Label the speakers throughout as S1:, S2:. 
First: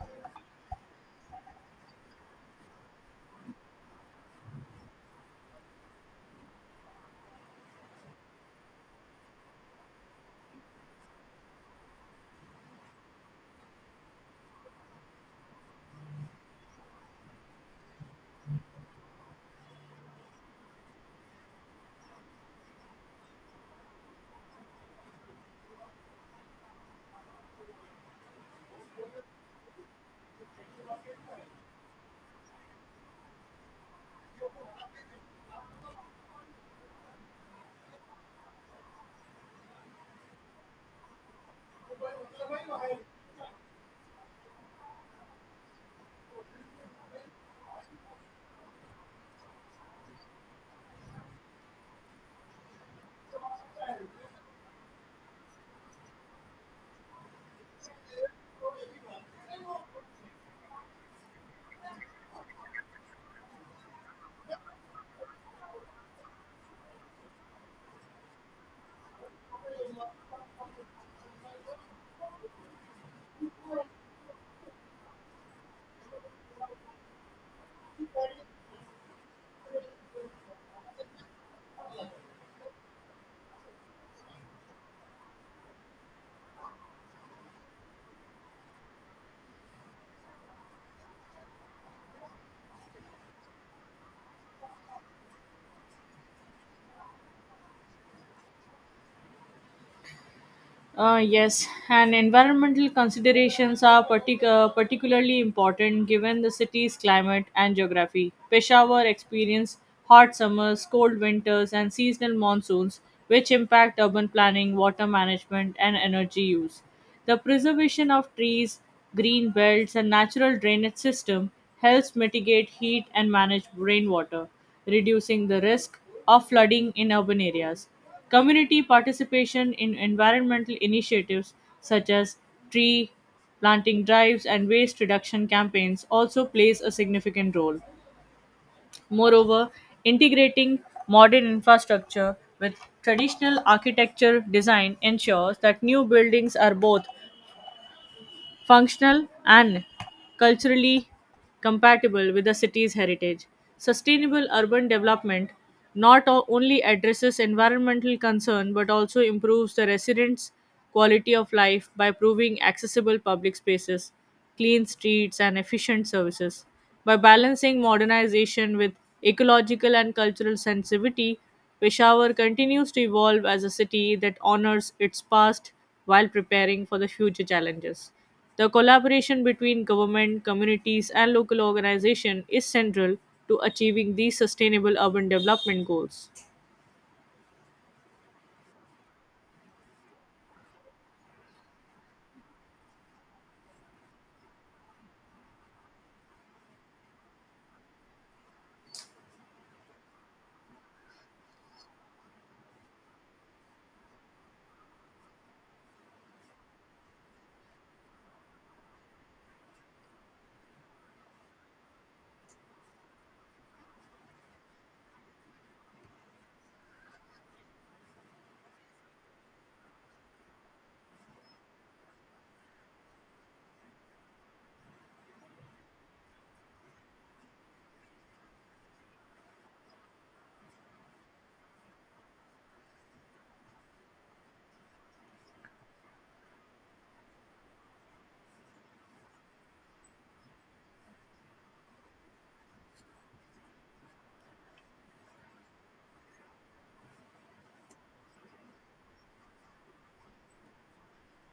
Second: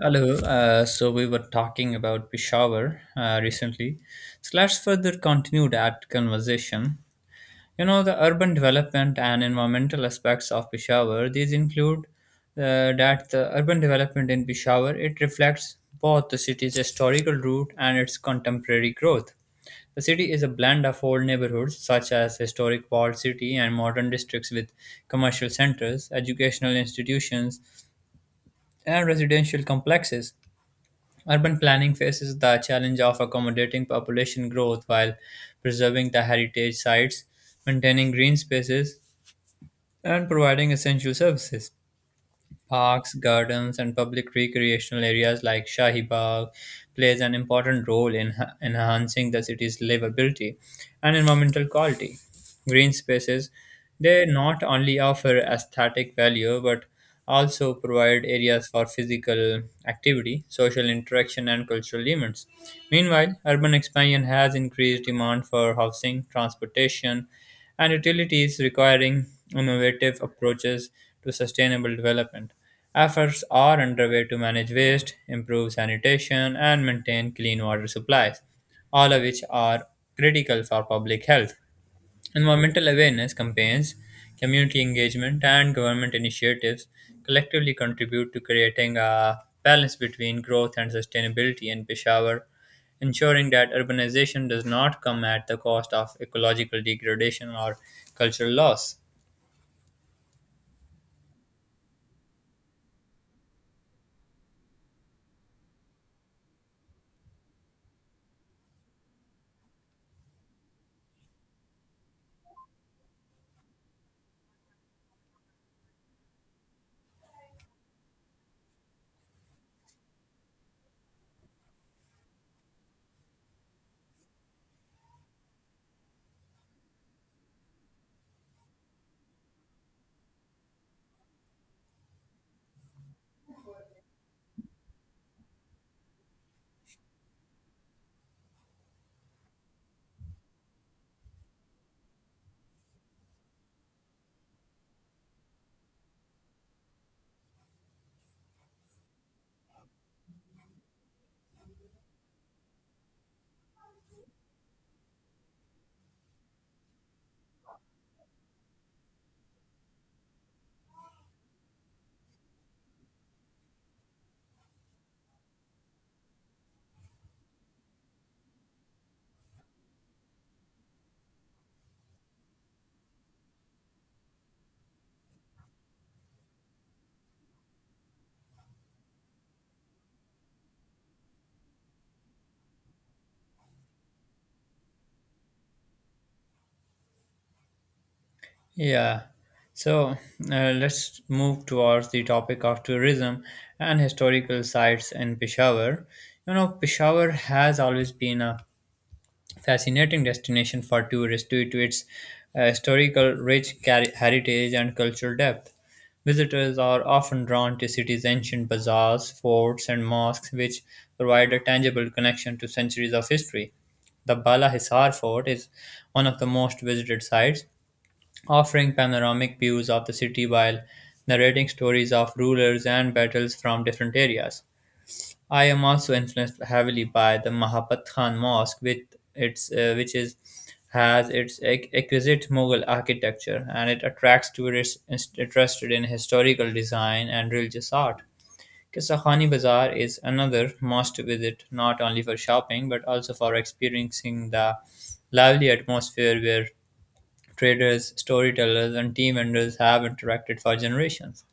S1: Hello. So we were talking about Peshawar recently. So let's further continue that conversation. You know, the urban development and environmental aspects of Peshawar, these include that the urban development in Peshawar, it reflects both the city's historical root and its contemporary growth. The city is a blend of old neighborhoods such as historic walled city and modern districts with commercial centers, educational institutions, and residential complexes. Urban planning faces the challenge of accommodating population growth while preserving the heritage sites, maintaining green spaces, and providing essential services. Parks, gardens, and public recreational areas like Shahi Bagh plays an important role in enhancing the city's livability and environmental quality. Green spaces, they not only offer aesthetic value but also provide areas for physical activity, social interaction, and cultural events. Meanwhile, urban expansion has increased demand for housing, transportation, and utilities requiring innovative approaches to sustainable development. Efforts are underway to manage waste, improve sanitation, and maintain clean water supplies, all of which are critical for public health. Environmental awareness campaigns, community engagement, and government initiatives collectively contribute to creating a balance between growth and sustainability in Peshawar, ensuring that urbanization does not come at the cost of ecological degradation or cultural loss.
S2: Yes, and environmental considerations are particularly important given the city's climate and geography. Peshawar experiences hot summers, cold winters, and seasonal monsoons, which impact urban planning, water management, and energy use. The preservation of trees, green belts, and natural drainage system helps mitigate heat and manage rainwater, reducing the risk of flooding in urban areas. Community participation in environmental initiatives such as tree planting drives and waste reduction campaigns also plays a significant role. Moreover, integrating modern infrastructure with traditional architecture design ensures that new buildings are both functional, and culturally compatible with the city's heritage. Sustainable urban development not only addresses environmental concern but also improves the residents' quality of life by proving accessible public spaces, clean streets, and efficient services. By balancing modernization with ecological and cultural sensitivity, Peshawar continues to evolve as a city that honors its past while preparing for the future challenges. The collaboration between government, communities, and local organizations is central to achieving these sustainable urban development goals.
S1: Yeah. So let's move towards the topic of tourism and historical sites in Peshawar. You know, Peshawar has always been a fascinating destination for tourists due to its historical heritage and cultural depth. Visitors are often drawn to city's ancient bazaars, forts, and mosques, which provide a tangible connection to centuries of history. The Bala Hisar Fort is one of the most visited sites, offering panoramic views of the city while narrating stories of rulers and battles from different areas. I am also influenced heavily by the Mahabat Khan Mosque, with its which is has its exquisite Mughal architecture, and it attracts tourists interested in historical design and religious art. Kisahani Bazaar is another must visit, not only for shopping but also for experiencing the lively atmosphere where traders, storytellers, and tea vendors have interacted for generations.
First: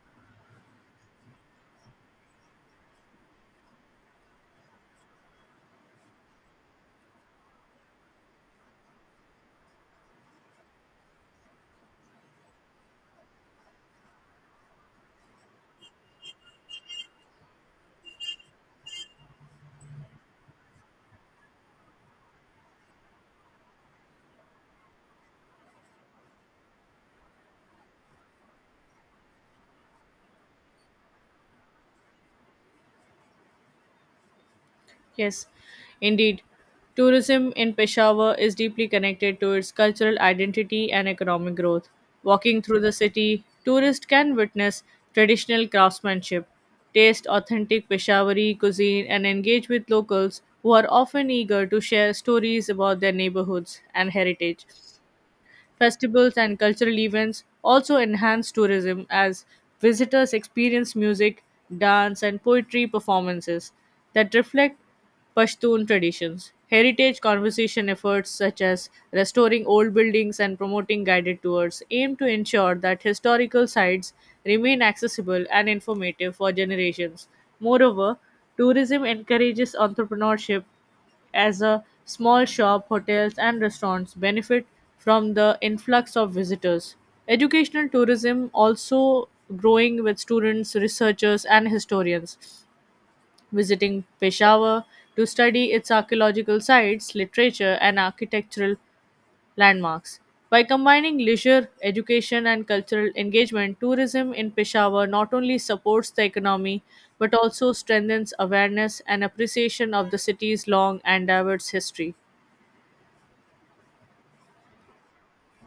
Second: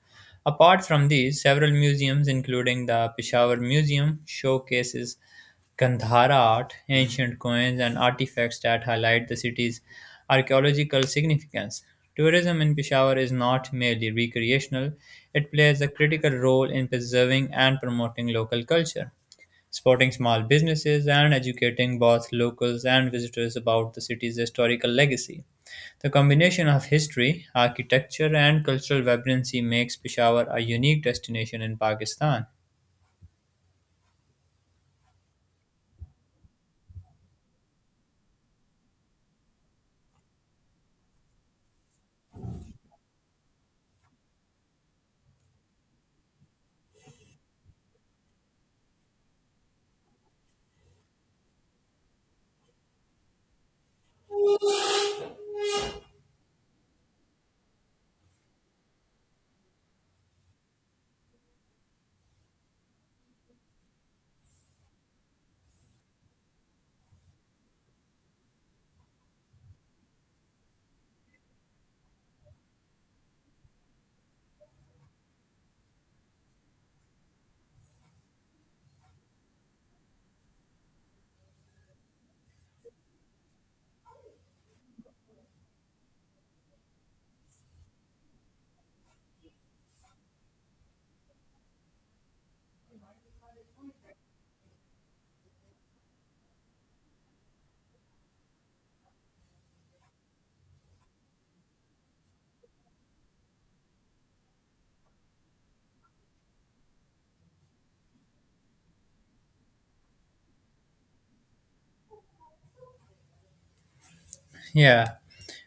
S1: Apart from these, several museums, including the Peshawar Museum, showcases Gandhara art, ancient coins, and artifacts that highlight the city's archaeological significance. Tourism in Peshawar is not merely recreational, it plays a critical role in preserving and promoting local culture, supporting small businesses, and educating both locals and visitors about the city's historical legacy. The combination of history, architecture, and cultural vibrancy makes Peshawar a unique destination in Pakistan.
S2: Yes, indeed. Tourism in Peshawar is deeply connected to its cultural identity and economic growth. Walking through the city, tourists can witness traditional craftsmanship, taste authentic Peshawari cuisine, and engage with locals who are often eager to share stories about their neighborhoods and heritage. Festivals and cultural events also enhance tourism as visitors experience music, dance, and poetry performances that reflect Pashtun traditions. Heritage conservation efforts such as restoring old buildings and promoting guided tours aim to ensure that historical sites remain accessible and informative for generations. Moreover, tourism encourages entrepreneurship as a small shop, hotels and restaurants benefit from the influx of visitors. Educational tourism also growing with students, researchers and historians visiting Peshawar to study its archaeological sites, literature and architectural landmarks. By combining leisure, education, and cultural engagement, tourism in Peshawar not only supports the economy but also strengthens awareness and appreciation of the city's long and diverse history.
S1: Yeah,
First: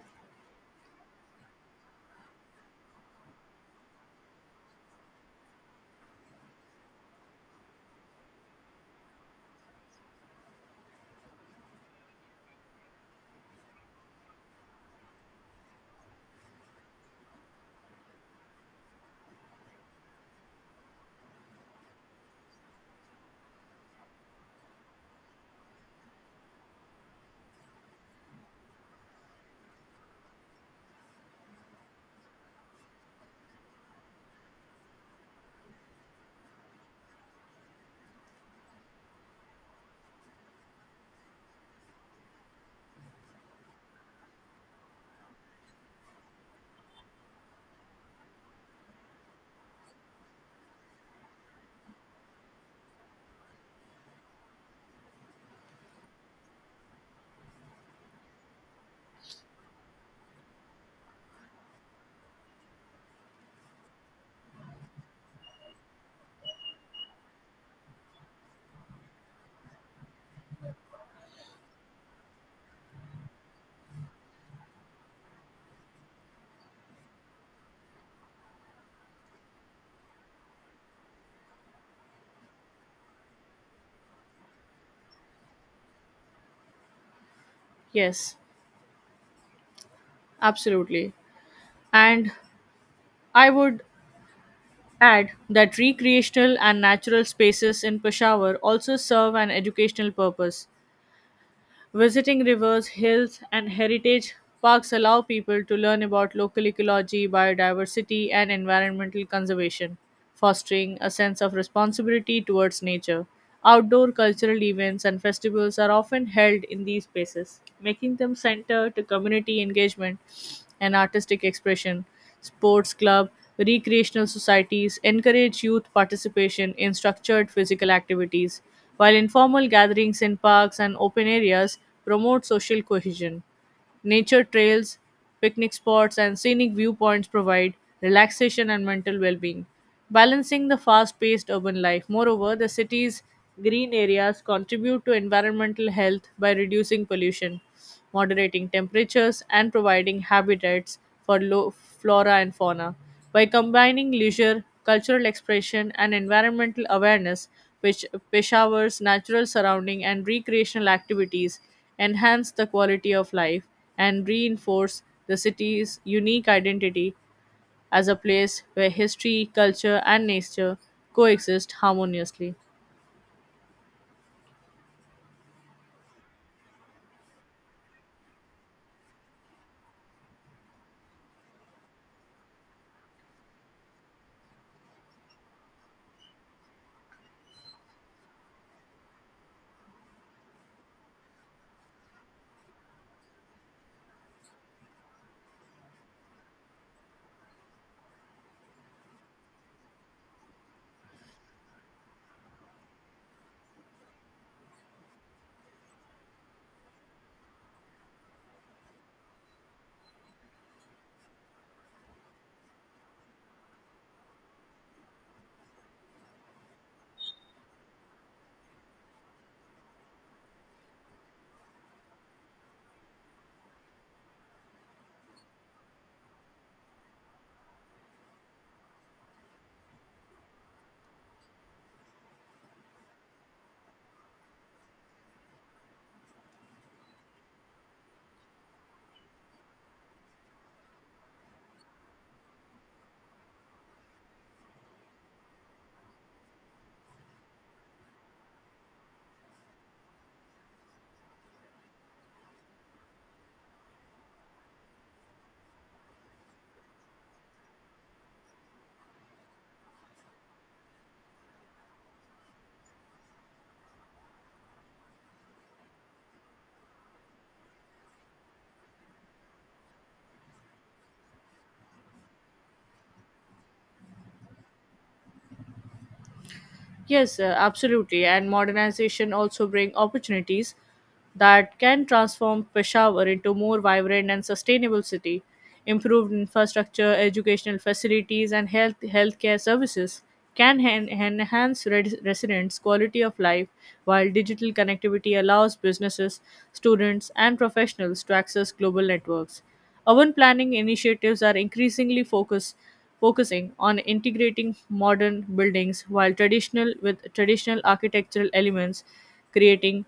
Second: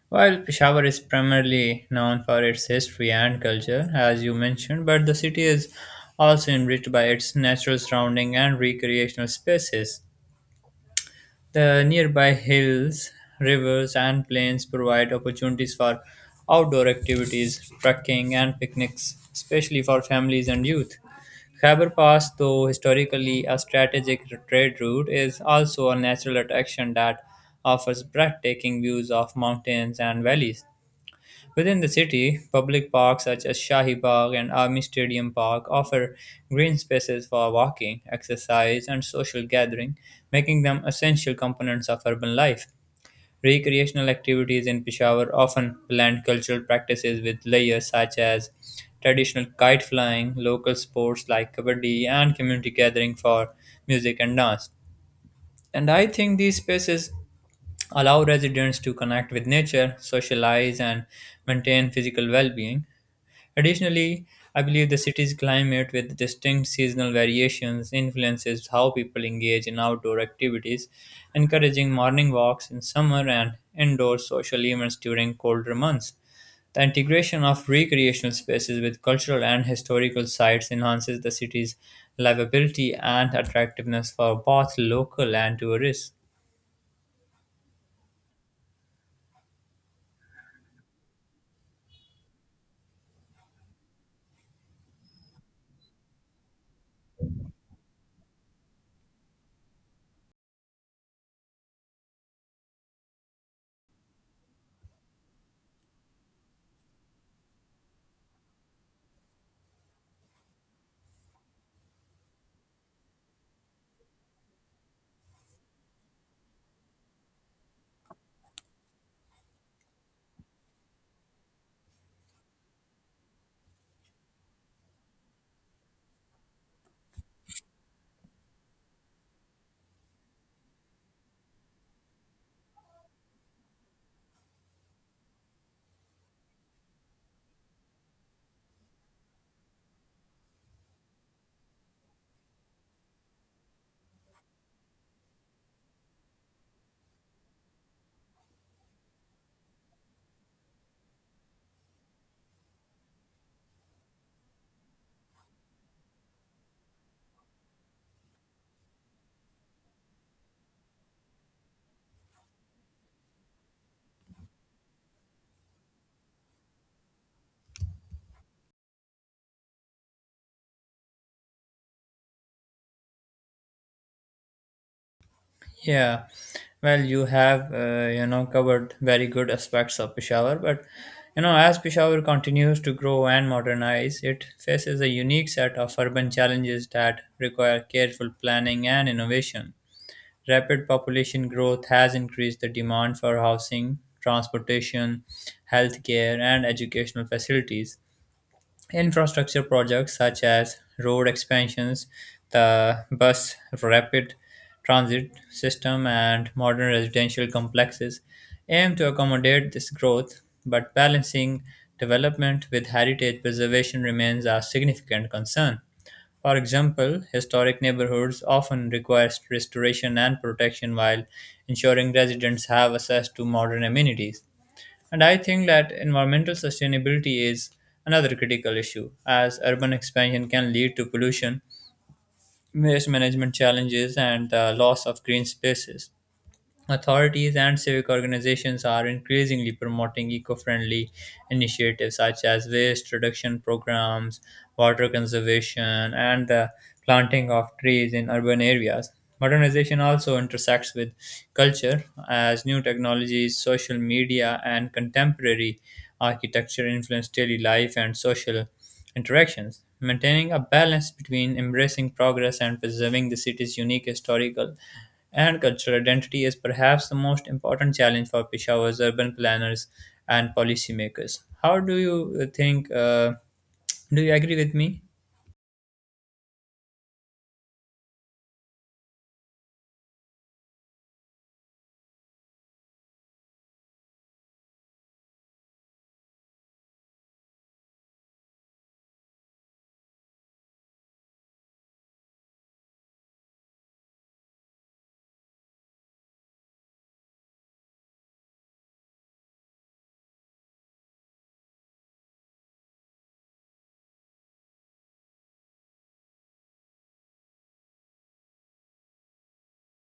S1: while Peshawar is primarily known for its history and culture, as you mentioned, but the city is also enriched by its natural surrounding and recreational spaces. The nearby hills, rivers, and plains provide opportunities for outdoor activities, trekking, and picnics, especially for families and youth. Khyber Pass, though historically a strategic trade route, is also a natural attraction that offers breathtaking views of mountains and valleys. Within the city, public parks such as Shahi Bagh and Army Stadium Park offer green spaces for walking, exercise, and social gathering, making them essential components of urban life. Recreational activities in Peshawar often blend cultural practices with layers such as traditional kite flying, local sports like kabaddi, and community gathering for music and dance. And I think these spaces allow residents to connect with nature, socialize, and maintain physical well being. Additionally, I believe the city's climate, with distinct seasonal variations, influences how people engage in outdoor activities, encouraging morning walks in summer and indoor social events during colder months. The integration of recreational spaces with cultural and historical sites enhances the city's livability and attractiveness for both local and tourists.
S2: Yes, absolutely. And I would add that recreational and natural spaces in Peshawar also serve an educational purpose. Visiting rivers, hills, and heritage parks allow people to learn about local ecology, biodiversity, and environmental conservation, fostering a sense of responsibility towards nature. Outdoor cultural events and festivals are often held in these spaces, making them center to community engagement and artistic expression. Sports club, recreational societies encourage youth participation in structured physical activities, while informal gatherings in parks and open areas promote social cohesion. Nature trails, picnic spots, and scenic viewpoints provide relaxation and mental well being, balancing the fast paced urban life. Moreover, the city's green areas contribute to environmental health by reducing pollution, moderating temperatures, and providing habitats for low flora and fauna. By combining leisure, cultural expression, and environmental awareness, which Peshawar's natural surrounding and recreational activities enhance the quality of life and reinforce the city's unique identity as a place where history, culture, and nature coexist harmoniously.
S1: Yeah, well, you have you know covered very good aspects of Peshawar, but you know as Peshawar continues to grow and modernize, it faces a unique set of urban challenges that require careful planning and innovation. Rapid population growth has increased the demand for housing, transportation, healthcare, and educational facilities. Infrastructure projects such as road expansions, the bus rapid transit system, and modern residential complexes aim to accommodate this growth, but balancing development with heritage preservation remains a significant concern. For example, historic neighborhoods often require restoration and protection while ensuring residents have access to modern amenities. And I think that environmental sustainability is another critical issue, as urban expansion can lead to pollution, waste management challenges, and the loss of green spaces. Authorities and civic organizations are increasingly promoting eco friendly initiatives such as waste reduction programs, water conservation, and the planting of trees in urban areas. Modernization also intersects with culture as new technologies, social media, and contemporary architecture influence daily life and social interactions. Maintaining a balance between embracing progress and preserving the city's unique historical and cultural identity is perhaps the most important challenge for Peshawar's urban planners and policymakers. How do you think? Do you agree with me?
S2: Yes, absolutely. And modernization also bring opportunities that can transform Peshawar into more vibrant and sustainable city. Improved infrastructure, educational facilities, and health healthcare services can enhance residents' quality of life, while digital connectivity allows businesses, students, and professionals to access global networks. Urban planning initiatives are increasingly focusing on integrating modern buildings while traditional with traditional architectural elements, creating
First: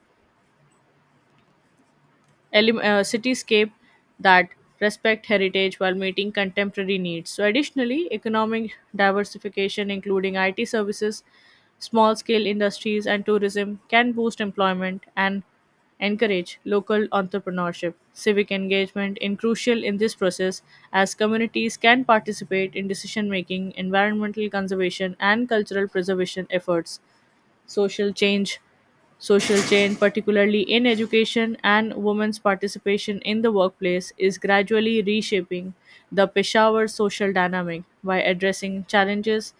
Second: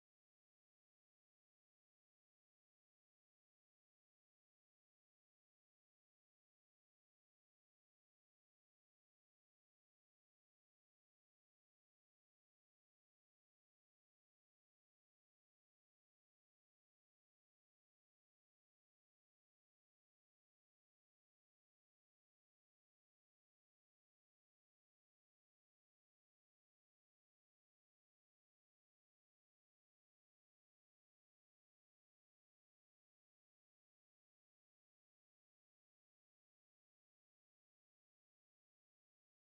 S2: cityscape that respect heritage while meeting contemporary needs. So, additionally, economic diversification, including IT services, small scale industries, and tourism, can boost employment and encourage local entrepreneurship. Civic engagement is crucial in this process as communities can participate in decision making, environmental conservation, and cultural preservation efforts. Social change social change particularly in education and women's participation in the workplace is gradually reshaping the peshawar social dynamic. By addressing challenges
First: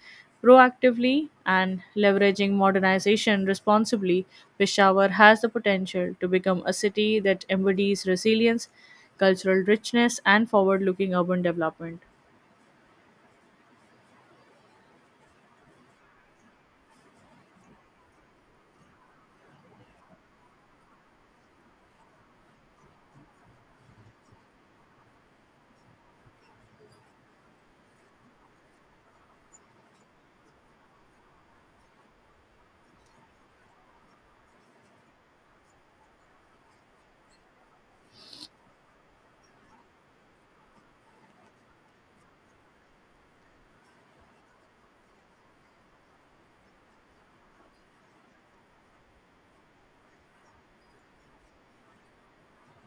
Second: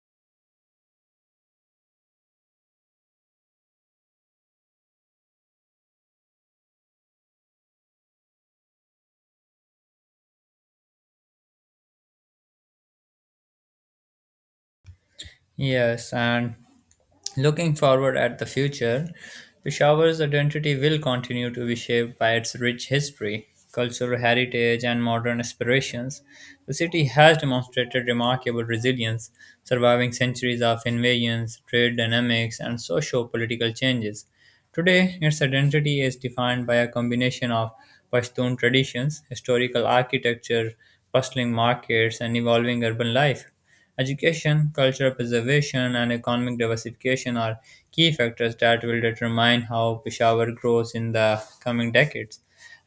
S2: proactively and leveraging modernization responsibly, peshawar has the potential to become a city that embodies resilience, cultural richness, and forward looking urban development.
S1: Yes, and looking forward at the future, Peshawar's identity will continue to be shaped by its rich history, cultural heritage, and modern aspirations. The city has demonstrated remarkable resilience, surviving centuries of invasions, trade dynamics, and socio political changes. Today, its identity is defined by a combination of Pashtun traditions, historical architecture, bustling markets, and evolving urban life. Education, cultural preservation, and economic diversification are key factors that will determine how Peshawar grows in the coming decades.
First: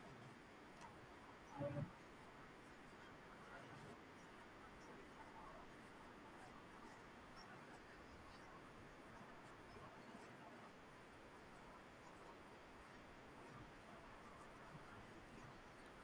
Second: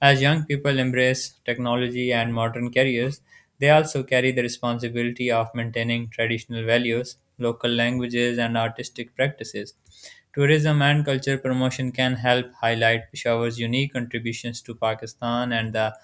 S1: As young people embrace technology and modern careers, they also carry the responsibility of maintaining traditional values, local languages, and artistic practices. Tourism and culture promotion can help highlight Peshawar's unique contributions to Pakistan and the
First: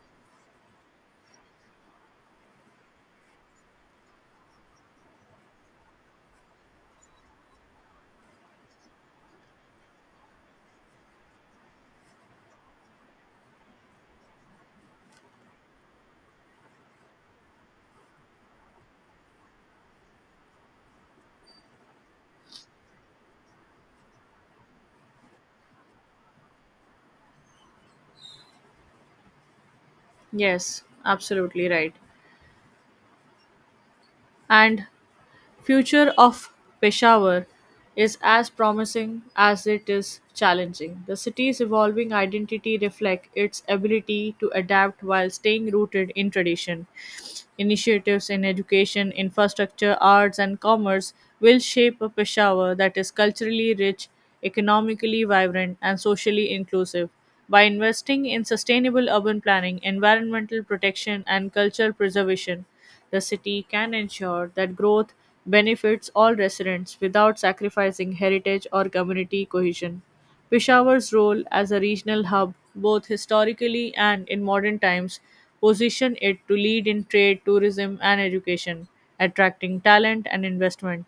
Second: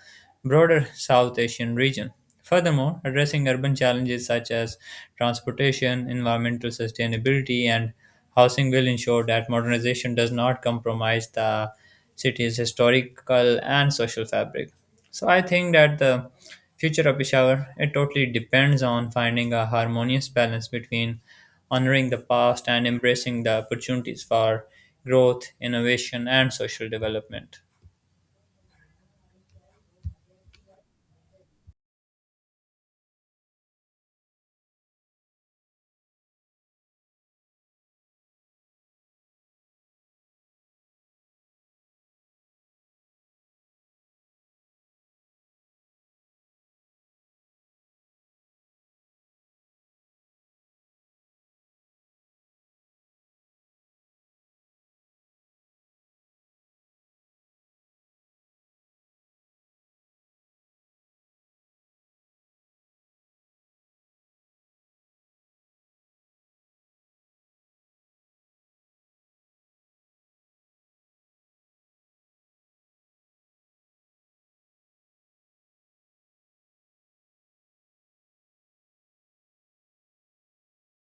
S1: broader South Asian region. Furthermore, addressing urban challenges such as transportation, environmental sustainability, and housing will ensure that modernization does not compromise the city's historical and social fabric. So I think that the future of Peshawar it totally depends on finding a harmonious balance between honoring the past and embracing the opportunities for growth, innovation, and social development.
S2: Yes, absolutely right. And future of Peshawar is as promising as it is challenging. The city's evolving identity reflects its ability to adapt while staying rooted in tradition. Initiatives in education, infrastructure, arts, and commerce will shape a Peshawar that is culturally rich, economically vibrant, and socially inclusive. By investing in sustainable urban planning, environmental protection, and cultural preservation, the city can ensure that growth benefits all residents without sacrificing heritage or community cohesion. Peshawar's role as a regional hub, both historically and in modern times, position it to lead in trade, tourism, and education, attracting talent and investment.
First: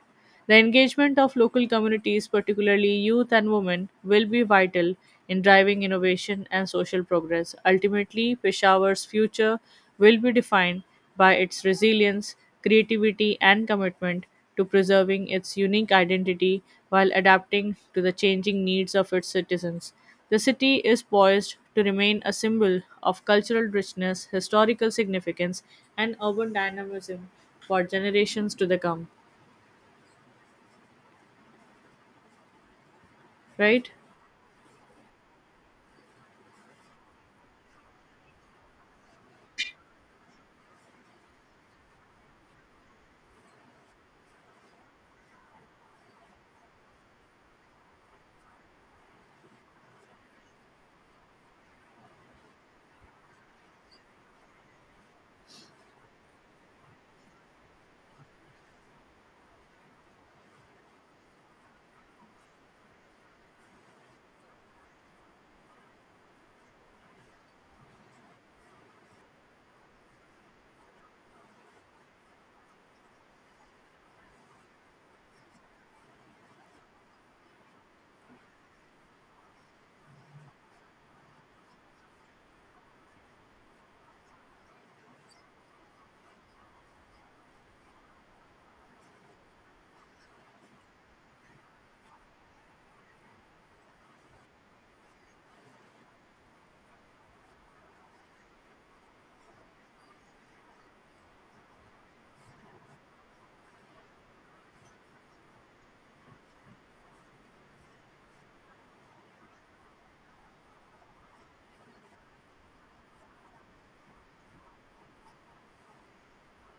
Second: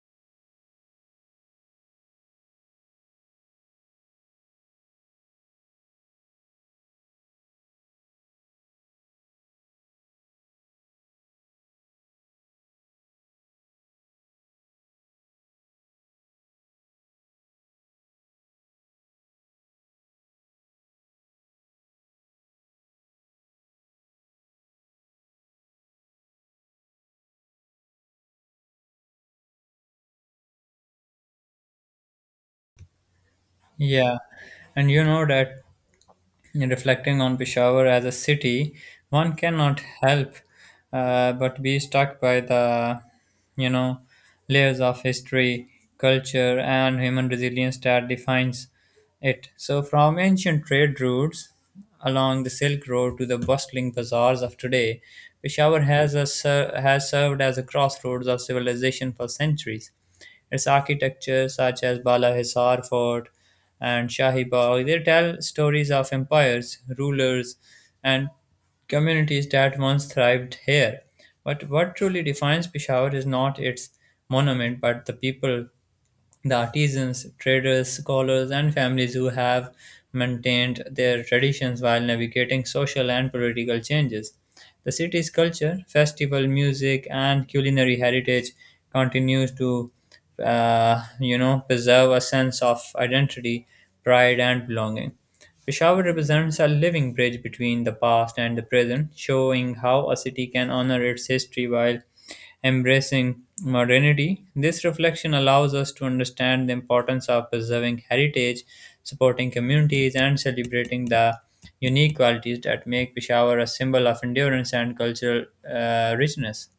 S2: The engagement of local communities, particularly youth and women, will be vital in driving innovation and social progress. Ultimately, Peshawar's future will be defined by its resilience, creativity, and commitment to preserving its unique identity while adapting to the changing needs of its citizens. The city is poised to remain a symbol of cultural richness, historical significance, and urban dynamism for generations to the come. Right?
S1: Yeah, and you know that reflecting on Peshawar as a city, one cannot help but be struck by the, you know, layers of history, culture, and human resilience that defines it. So, from ancient trade routes along the Silk Road to the bustling bazaars of today, Peshawar has served as a crossroads of civilization for centuries. Its architecture, such as Bala Hisar Fort and Shahi Bagh, they tell stories of empires, rulers, and communities that once thrived here. But what truly defines Peshawar is not its monument, but the people the artisans, traders, scholars, and families who have maintained their traditions while navigating social and political changes. The city's culture, festival, music, and culinary heritage continues to, you know, preserve a sense of identity, pride, and belonging. Peshawar represents a living bridge between the past and the present, showing how a city can honor its history while embracing modernity. This reflection allows us to understand the importance of preserving heritage, supporting communities, and celebrating the unique qualities that make Peshawar a symbol of endurance and cultural richness.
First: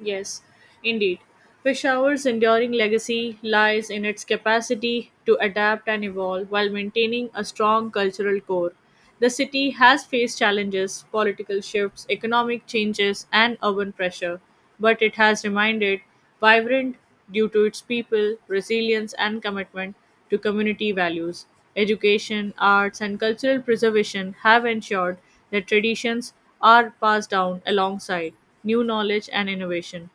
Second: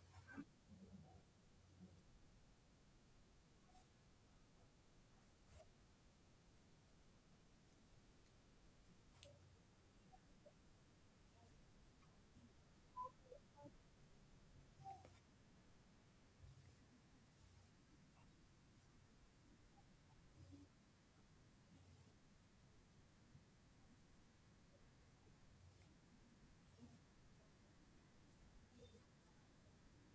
S2: Yes, indeed. Peshawar's enduring legacy lies in its capacity to adapt and evolve while maintaining a strong cultural core. The city has faced challenges, political shifts, economic changes, and urban pressure, but it has remained vibrant due to its people, resilience, and commitment to community values. Education, arts, and cultural preservation have ensured their traditions are passed down alongside new knowledge and innovation.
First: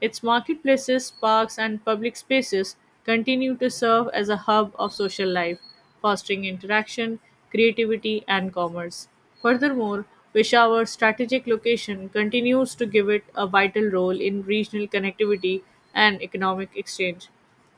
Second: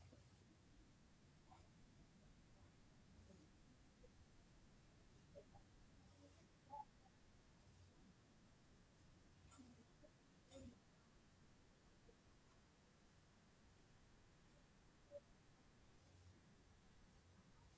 S2: Its marketplaces, parks, and public spaces continue to serve as a hub of social life, fostering interaction, creativity, and commerce. Furthermore, Peshawar's strategic location continues to give it a vital role in regional connectivity and economic exchange.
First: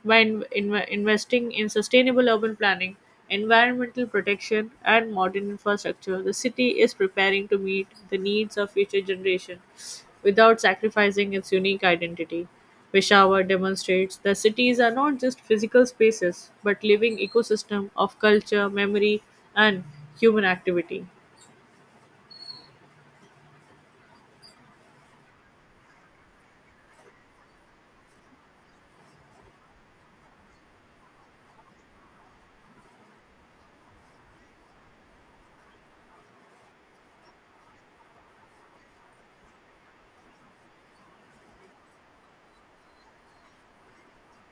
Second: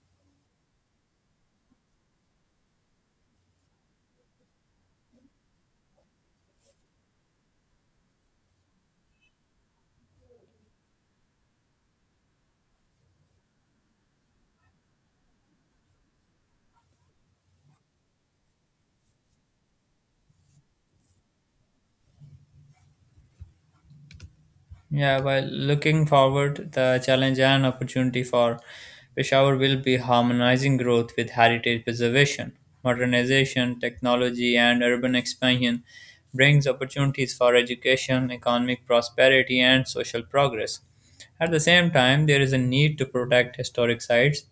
S2: By investing in sustainable urban planning, environmental protection, and modern infrastructure, the city is preparing to meet the needs of future generations without sacrificing its unique identity. Peshawar demonstrates that cities are not just physical spaces but living ecosystem of culture, memory, and human activity.
S1: Yeah, while looking forward, the challenge and opportunity for Peshawar will be harmonizing growth with heritage preservation. Modernization, technology, and urban expansion brings opportunities for education, economic prosperity, and social progress. At the same time, there is a need to protect historic sites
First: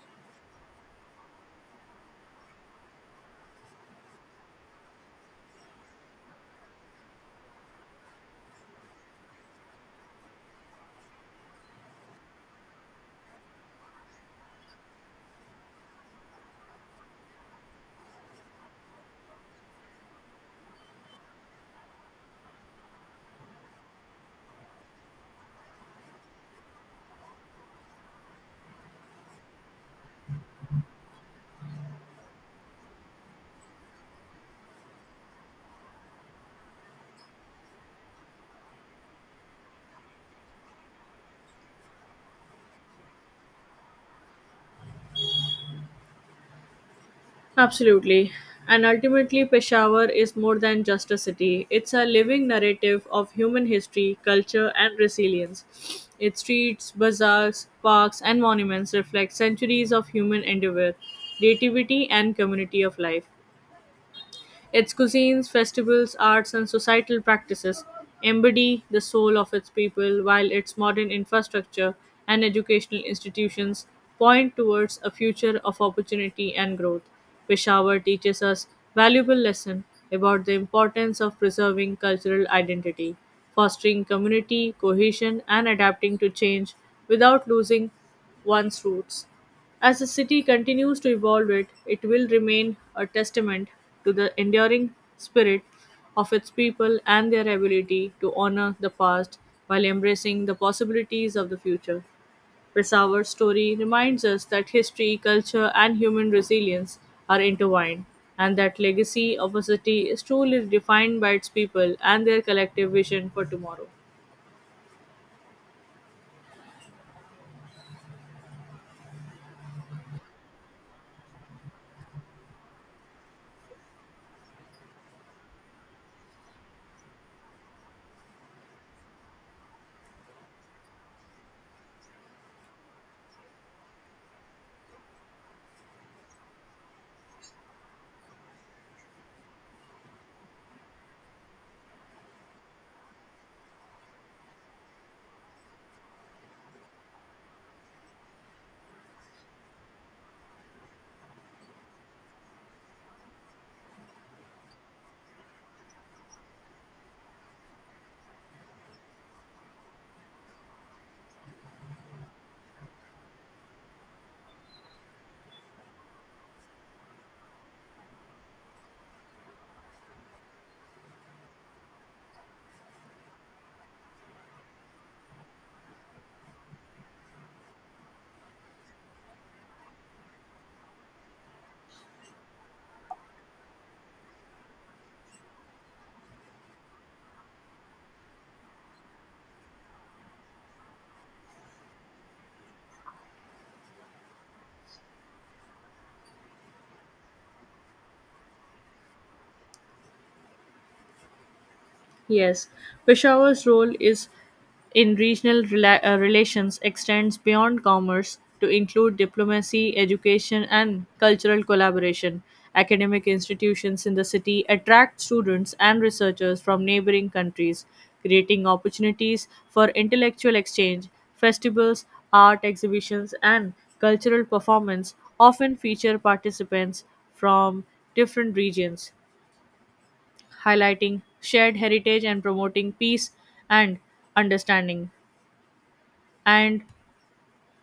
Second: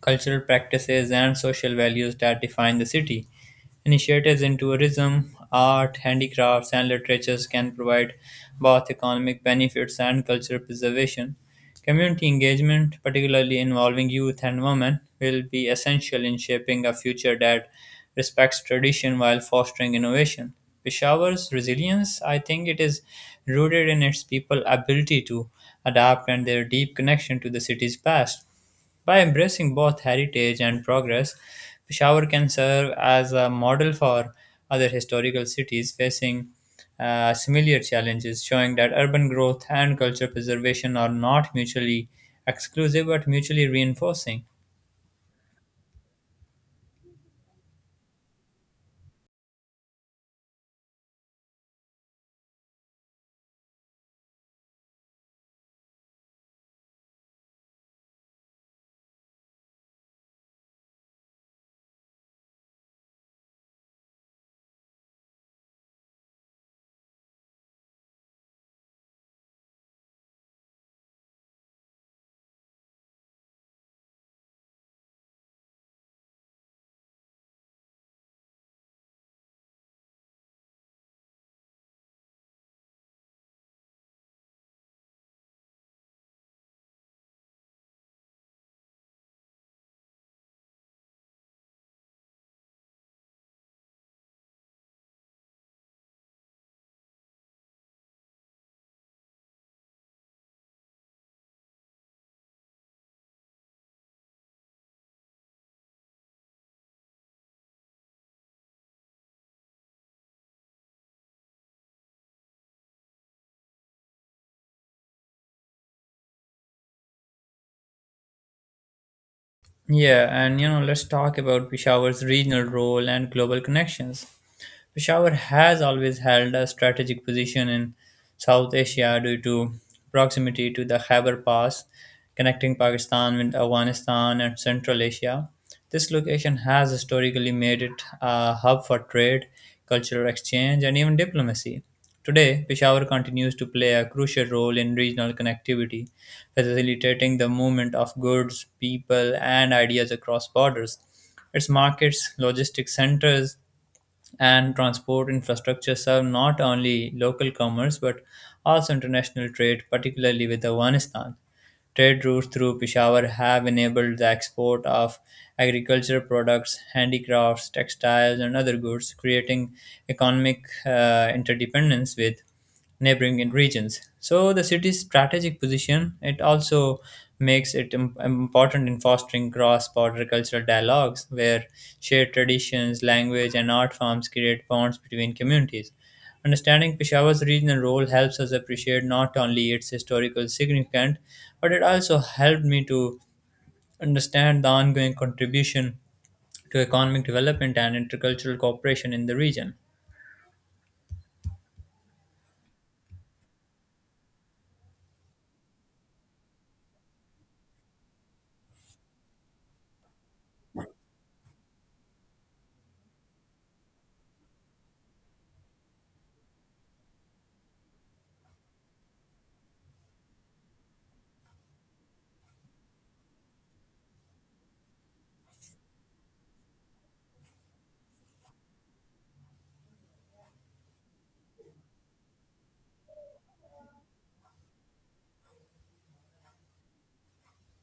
S1: cultural practices, and social values that define the city. Initiatives in tourism, art, handicrafts, and literatures can provide both economic benefits and cultural preservation. Community engagement, particularly involving youth and women, will be essential in shaping a future that respects tradition while fostering innovation. Peshawar's resilience, I think it is rooted in its people's ability to adapt and their deep connection to the city's past. By embracing both heritage and progress, Peshawar can serve as a model for other historical cities facing similar challenges, showing that urban growth and culture preservation are not mutually exclusive but mutually reinforcing.
S2: Absolutely. And ultimately, Peshawar is more than just a city. It's a living narrative of human history, culture, and resilience. Its streets, bazaars, parks, and monuments reflect centuries of human endeavor, creativity, and community of life. Its cuisines, festivals, arts, and societal practices embody the soul of its people, while its modern infrastructure and educational institutions point towards a future of opportunity and growth. Peshawar teaches us valuable lesson about the importance of preserving cultural identity, fostering community cohesion, and adapting to change without losing one's roots. As the city continues to evolve it, it will remain a testament to the enduring spirit of its people and their ability to honor the past while embracing the possibilities of the future. Pesawar's story reminds us that history, culture, and human resilience are intertwined, and that legacy of a city is truly defined by its people and their collective vision for tomorrow.
S1: Yeah, and you know, let's talk about Peshawar's regional role and global connections. Peshawar has always held a strategic position in South Asia due to proximity to the Khyber Pass, connecting Pakistan with Afghanistan and Central Asia. This location has historically made it a hub for trade, cultural exchange, and even diplomacy. Today, Peshawar continues to play a crucial role in regional connectivity, facilitating the movement of goods, people, and ideas across borders. Its markets, logistics centers, and transport infrastructure serve not only local commerce but also international trade, particularly with Afghanistan. Trade routes through Peshawar have enabled the export of agricultural products, handicrafts, textiles, and other goods, creating economic interdependence with neighboring in regions. So the city's strategic position it also makes it important in fostering cross-border cultural dialogues where shared traditions, language, and art forms create bonds between communities. Understanding Peshawar's regional role helps us appreciate not only its historical significance, but it also helped me to understand the ongoing contribution to economic development and intercultural cooperation in the region.
S2: Yes, Peshawar's role is in regional relations extends beyond commerce to include diplomacy, education, and cultural collaboration. Academic institutions in the city attract students and researchers from neighboring countries, creating opportunities for intellectual exchange. Festivals, art exhibitions, and cultural performance often feature participants from different regions highlighting shared heritage and promoting peace and understanding. And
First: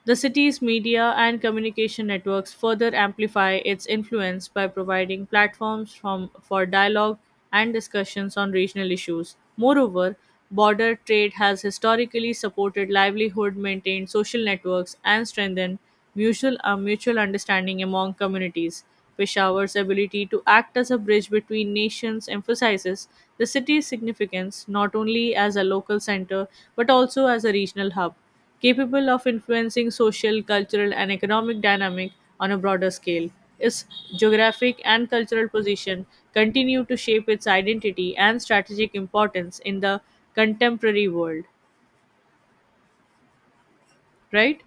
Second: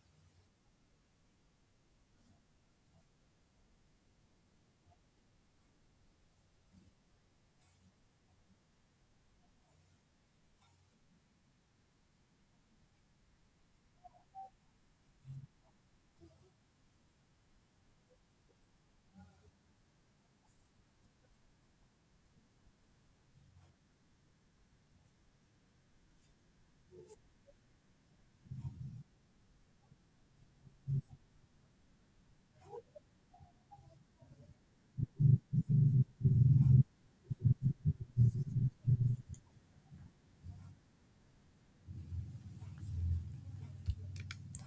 S2: the city's media and communication networks further amplify its influence by providing platforms for dialogue and discussions on regional issues. Moreover, border trade has historically supported livelihood, maintained social networks, and strengthened Mutual a mutual understanding among communities. Peshawar's ability to act as a bridge between nations emphasizes the city's significance not only as a local center but also as a regional hub, capable of influencing social, cultural, and economic dynamic on a broader scale. Its geographic and cultural position continue to shape its identity and strategic importance in the contemporary world, right?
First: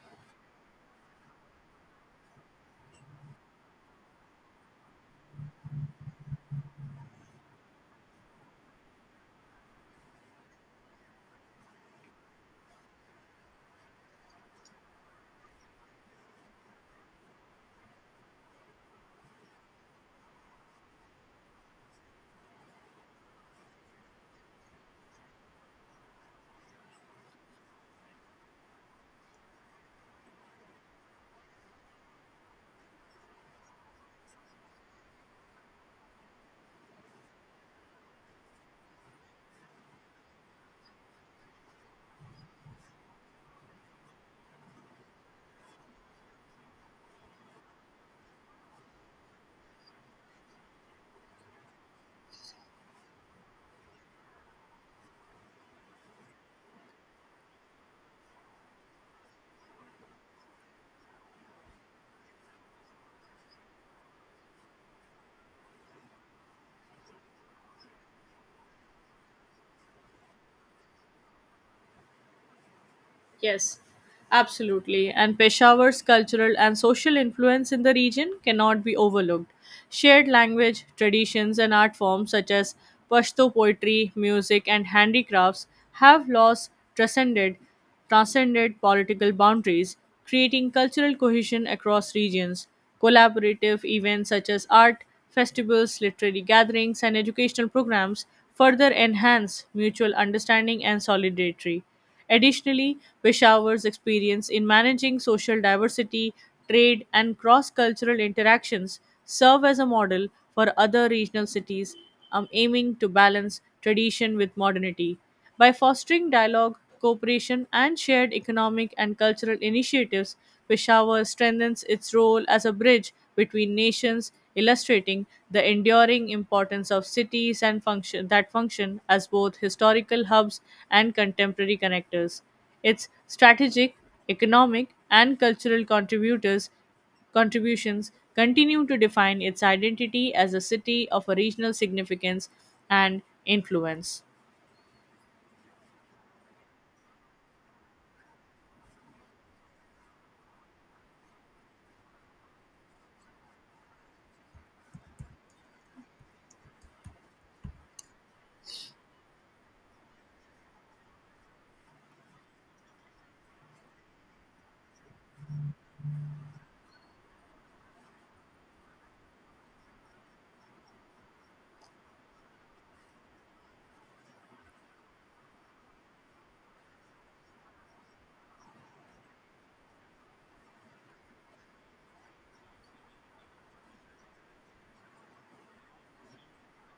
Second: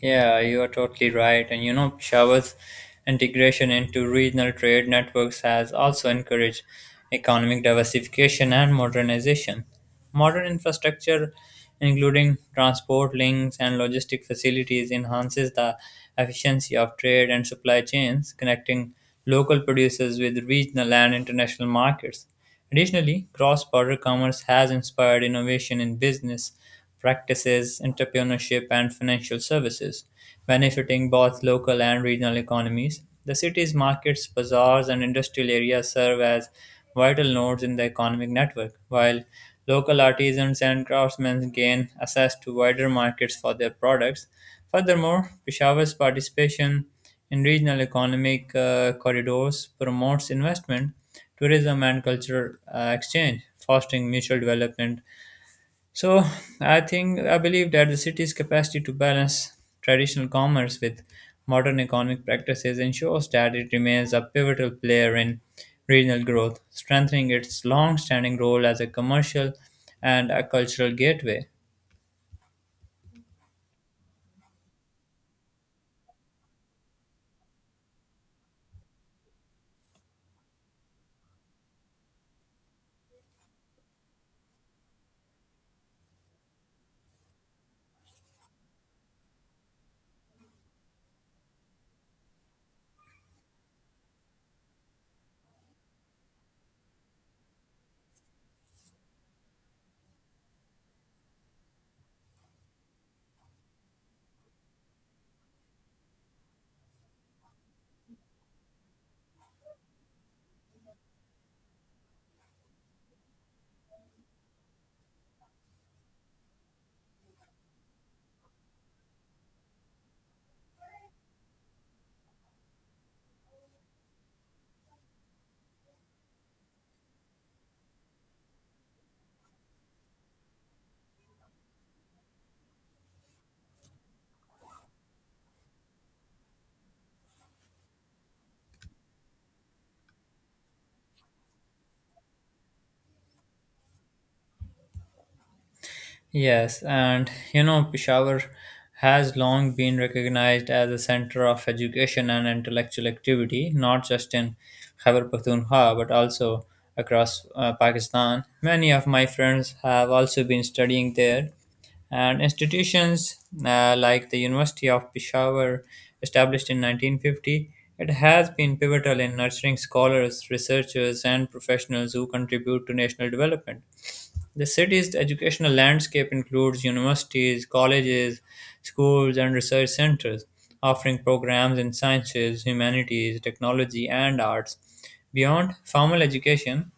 S1: Yeah, you are totally right. And you know, Peshawar's integration into regional trade networks has also encouraged economic diversification and modernization. Modern infrastructure, including transport links and logistic facilities, enhances the efficiency of trade and supply chains, connecting local producers with regional and international markets. Additionally, cross border commerce has inspired innovation in business practices, entrepreneurship, and financial services, benefiting both local and regional economies. The city's markets, bazaars, and industrial areas serve as vital nodes in the economic network, while local artisans and craftsmen gain access to wider markets for their products. Furthermore, Peshawar's participation in regional economic corridors promotes investment tourism and cultural exchange, fostering mutual development, so I believe that the city's capacity to balance traditional commerce with modern economic practices ensures that it remains a pivotal player in regional growth, strengthening its long-standing role as a commercial and a cultural gateway.
S2: Yes, absolutely. And Peshawar's cultural and social influence in the region cannot be overlooked. Shared language, traditions, and art forms such as Pashto poetry, music, and handicrafts have laws transcended, transcended political boundaries, creating cultural cohesion across regions. Collaborative events such as art, festivals, literary gatherings, and educational programs further enhance mutual understanding and solidarity. Additionally, Peshawar's experience in managing social diversity, trade, and cross cultural interactions serve as a model for other regional cities, aiming to balance tradition with modernity. By fostering dialogue, cooperation, and shared economic and cultural initiatives, Peshawar strengthens its role as a bridge between nations, illustrating the enduring importance of cities and function that function as both historical hubs and contemporary connectors. Its strategic, economic, and cultural contributors contributions continue to define its identity as a city of a regional significance and influence.
S1: Yes, and you know, Peshawar has long been recognized as a center of education and intellectual activity, not just in Khyber Pakhtunkhwa but also across Pakistan. Many of my friends have also been studying there, and institutions like the University of Peshawar, established in 1950, it has been pivotal in nurturing scholars, researchers, and professionals who contribute to national development. The city's educational landscape includes universities, colleges, schools, and research centers, offering programs in sciences, humanities, technology, and arts. Beyond formal education,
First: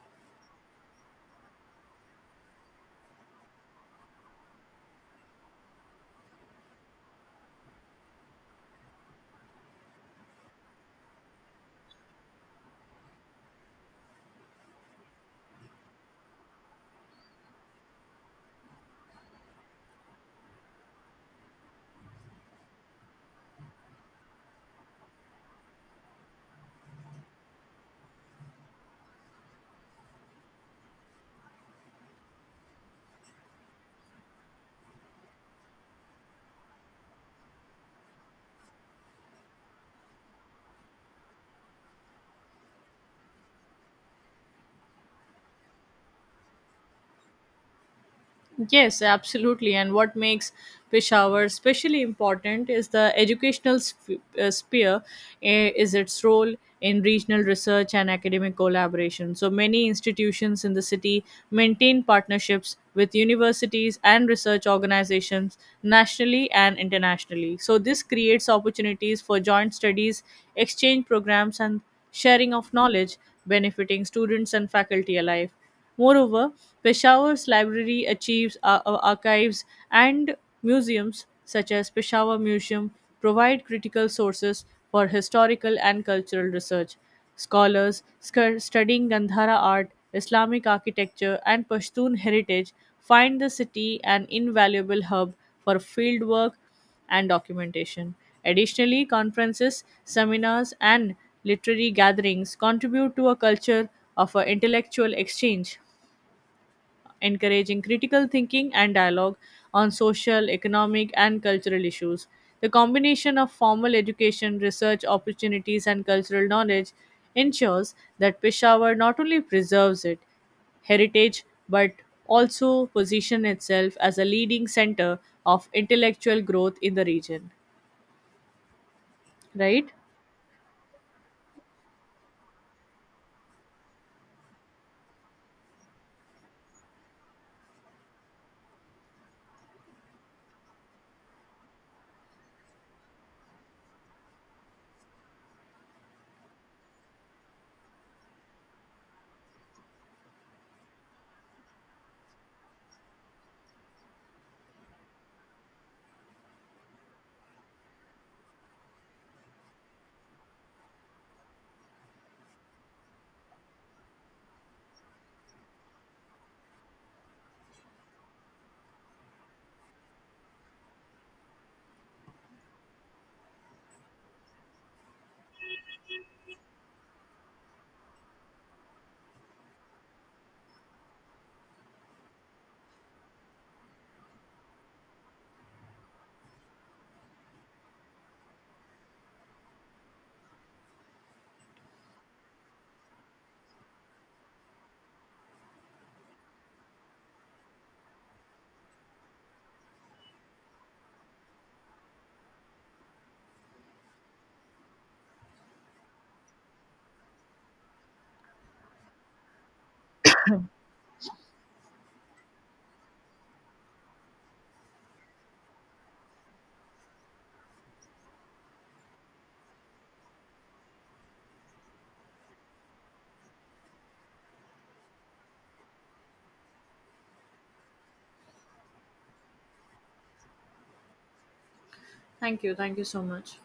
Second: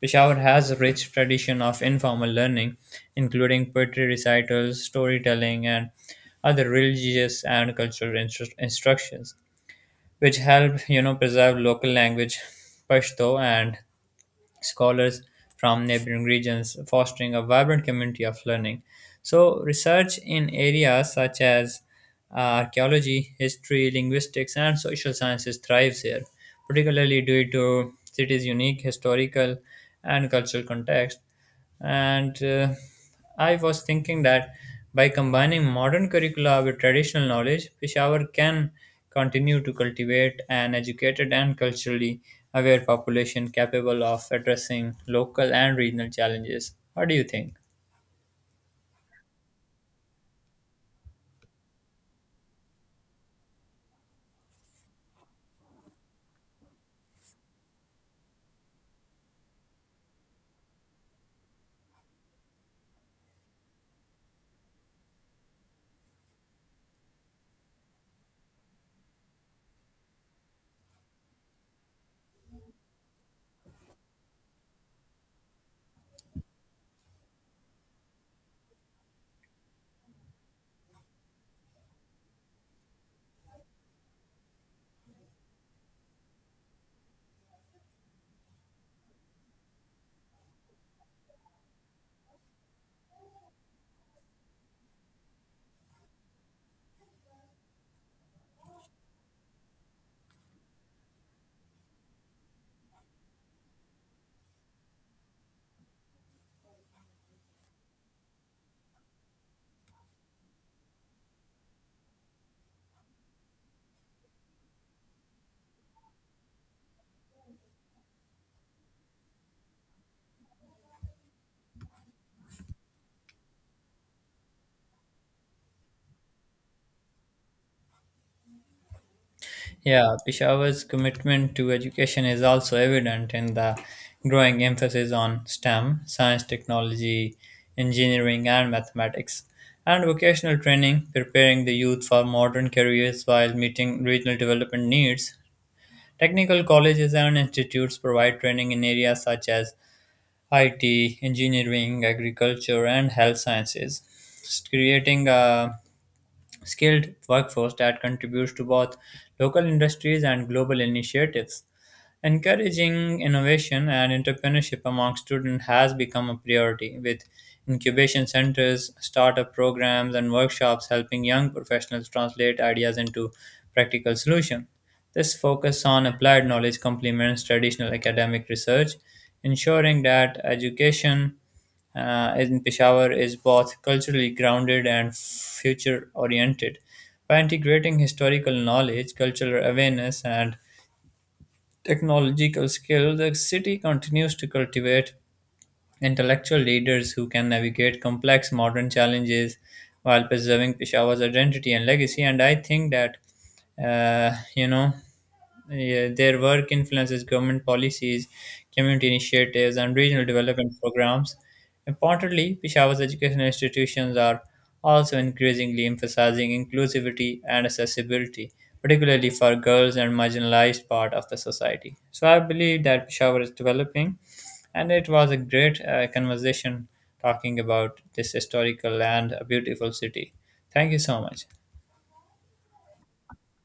S1: Peshawar has a rich tradition of informal learning, including poetry recitals, storytelling, and other religious and cultural instructions, which help preserve local language Pashto and scholars from neighboring regions, fostering a vibrant community of learning. So, research in areas such as archaeology, history, linguistics, and social sciences thrives here, particularly due to city's unique historical and cultural context. And I was thinking that by combining modern curricula with traditional knowledge, Peshawar can continue to cultivate an educated and culturally aware population capable of addressing local and regional challenges. What do you think?
S2: Yes, absolutely. And what makes Peshawar especially important is the educational sphere, is its role in regional research and academic collaboration. So many institutions in the city maintain partnerships with universities and research organizations nationally and internationally. So this creates opportunities for joint studies, exchange programs, and sharing of knowledge, benefiting students and faculty alike. Moreover, Peshawar's library achieves archives and museums such as Peshawar Museum provide critical sources for historical and cultural research. Scholars studying Gandhara art, Islamic architecture, and Pashtun heritage find the city an invaluable hub for fieldwork and documentation. Additionally, conferences, seminars, and literary gatherings contribute to a culture of intellectual exchange, encouraging critical thinking and dialogue on social, economic, and cultural issues. The combination of formal education, research opportunities, and cultural knowledge ensures that Peshawar not only preserves its heritage but also positions itself as a leading center of intellectual growth in the region, right?
S1: Yeah, Peshawar's commitment to education is also evident in the growing emphasis on STEM, science, technology, engineering, and mathematics, and vocational training, preparing the youth for modern careers while meeting regional development needs. Technical colleges and institutes provide training in areas such as IT, engineering, agriculture, and health sciences, creating a skilled workforce that contributes to both local industries and global initiatives. Encouraging innovation and entrepreneurship among students has become a priority, with incubation centers, startup programs, and workshops helping young professionals translate ideas into practical solutions. This focus on applied knowledge complements traditional academic research, ensuring that education in Peshawar is both culturally grounded and future oriented. By integrating historical knowledge, cultural awareness, and technological skill, the city continues to cultivate intellectual leaders who can navigate complex modern challenges while preserving Peshawar's identity and legacy. And I think that, uh, you know, yeah, their work influences government policies, community initiatives, and regional development programs. Importantly, Peshawar's educational institutions are also increasingly emphasizing inclusivity and accessibility, particularly for girls and marginalized part of the society. So I believe that Peshawar is developing, and it was a great conversation talking about this historical and a beautiful city. Thank you so much.
S2: Thank you. Thank you so much.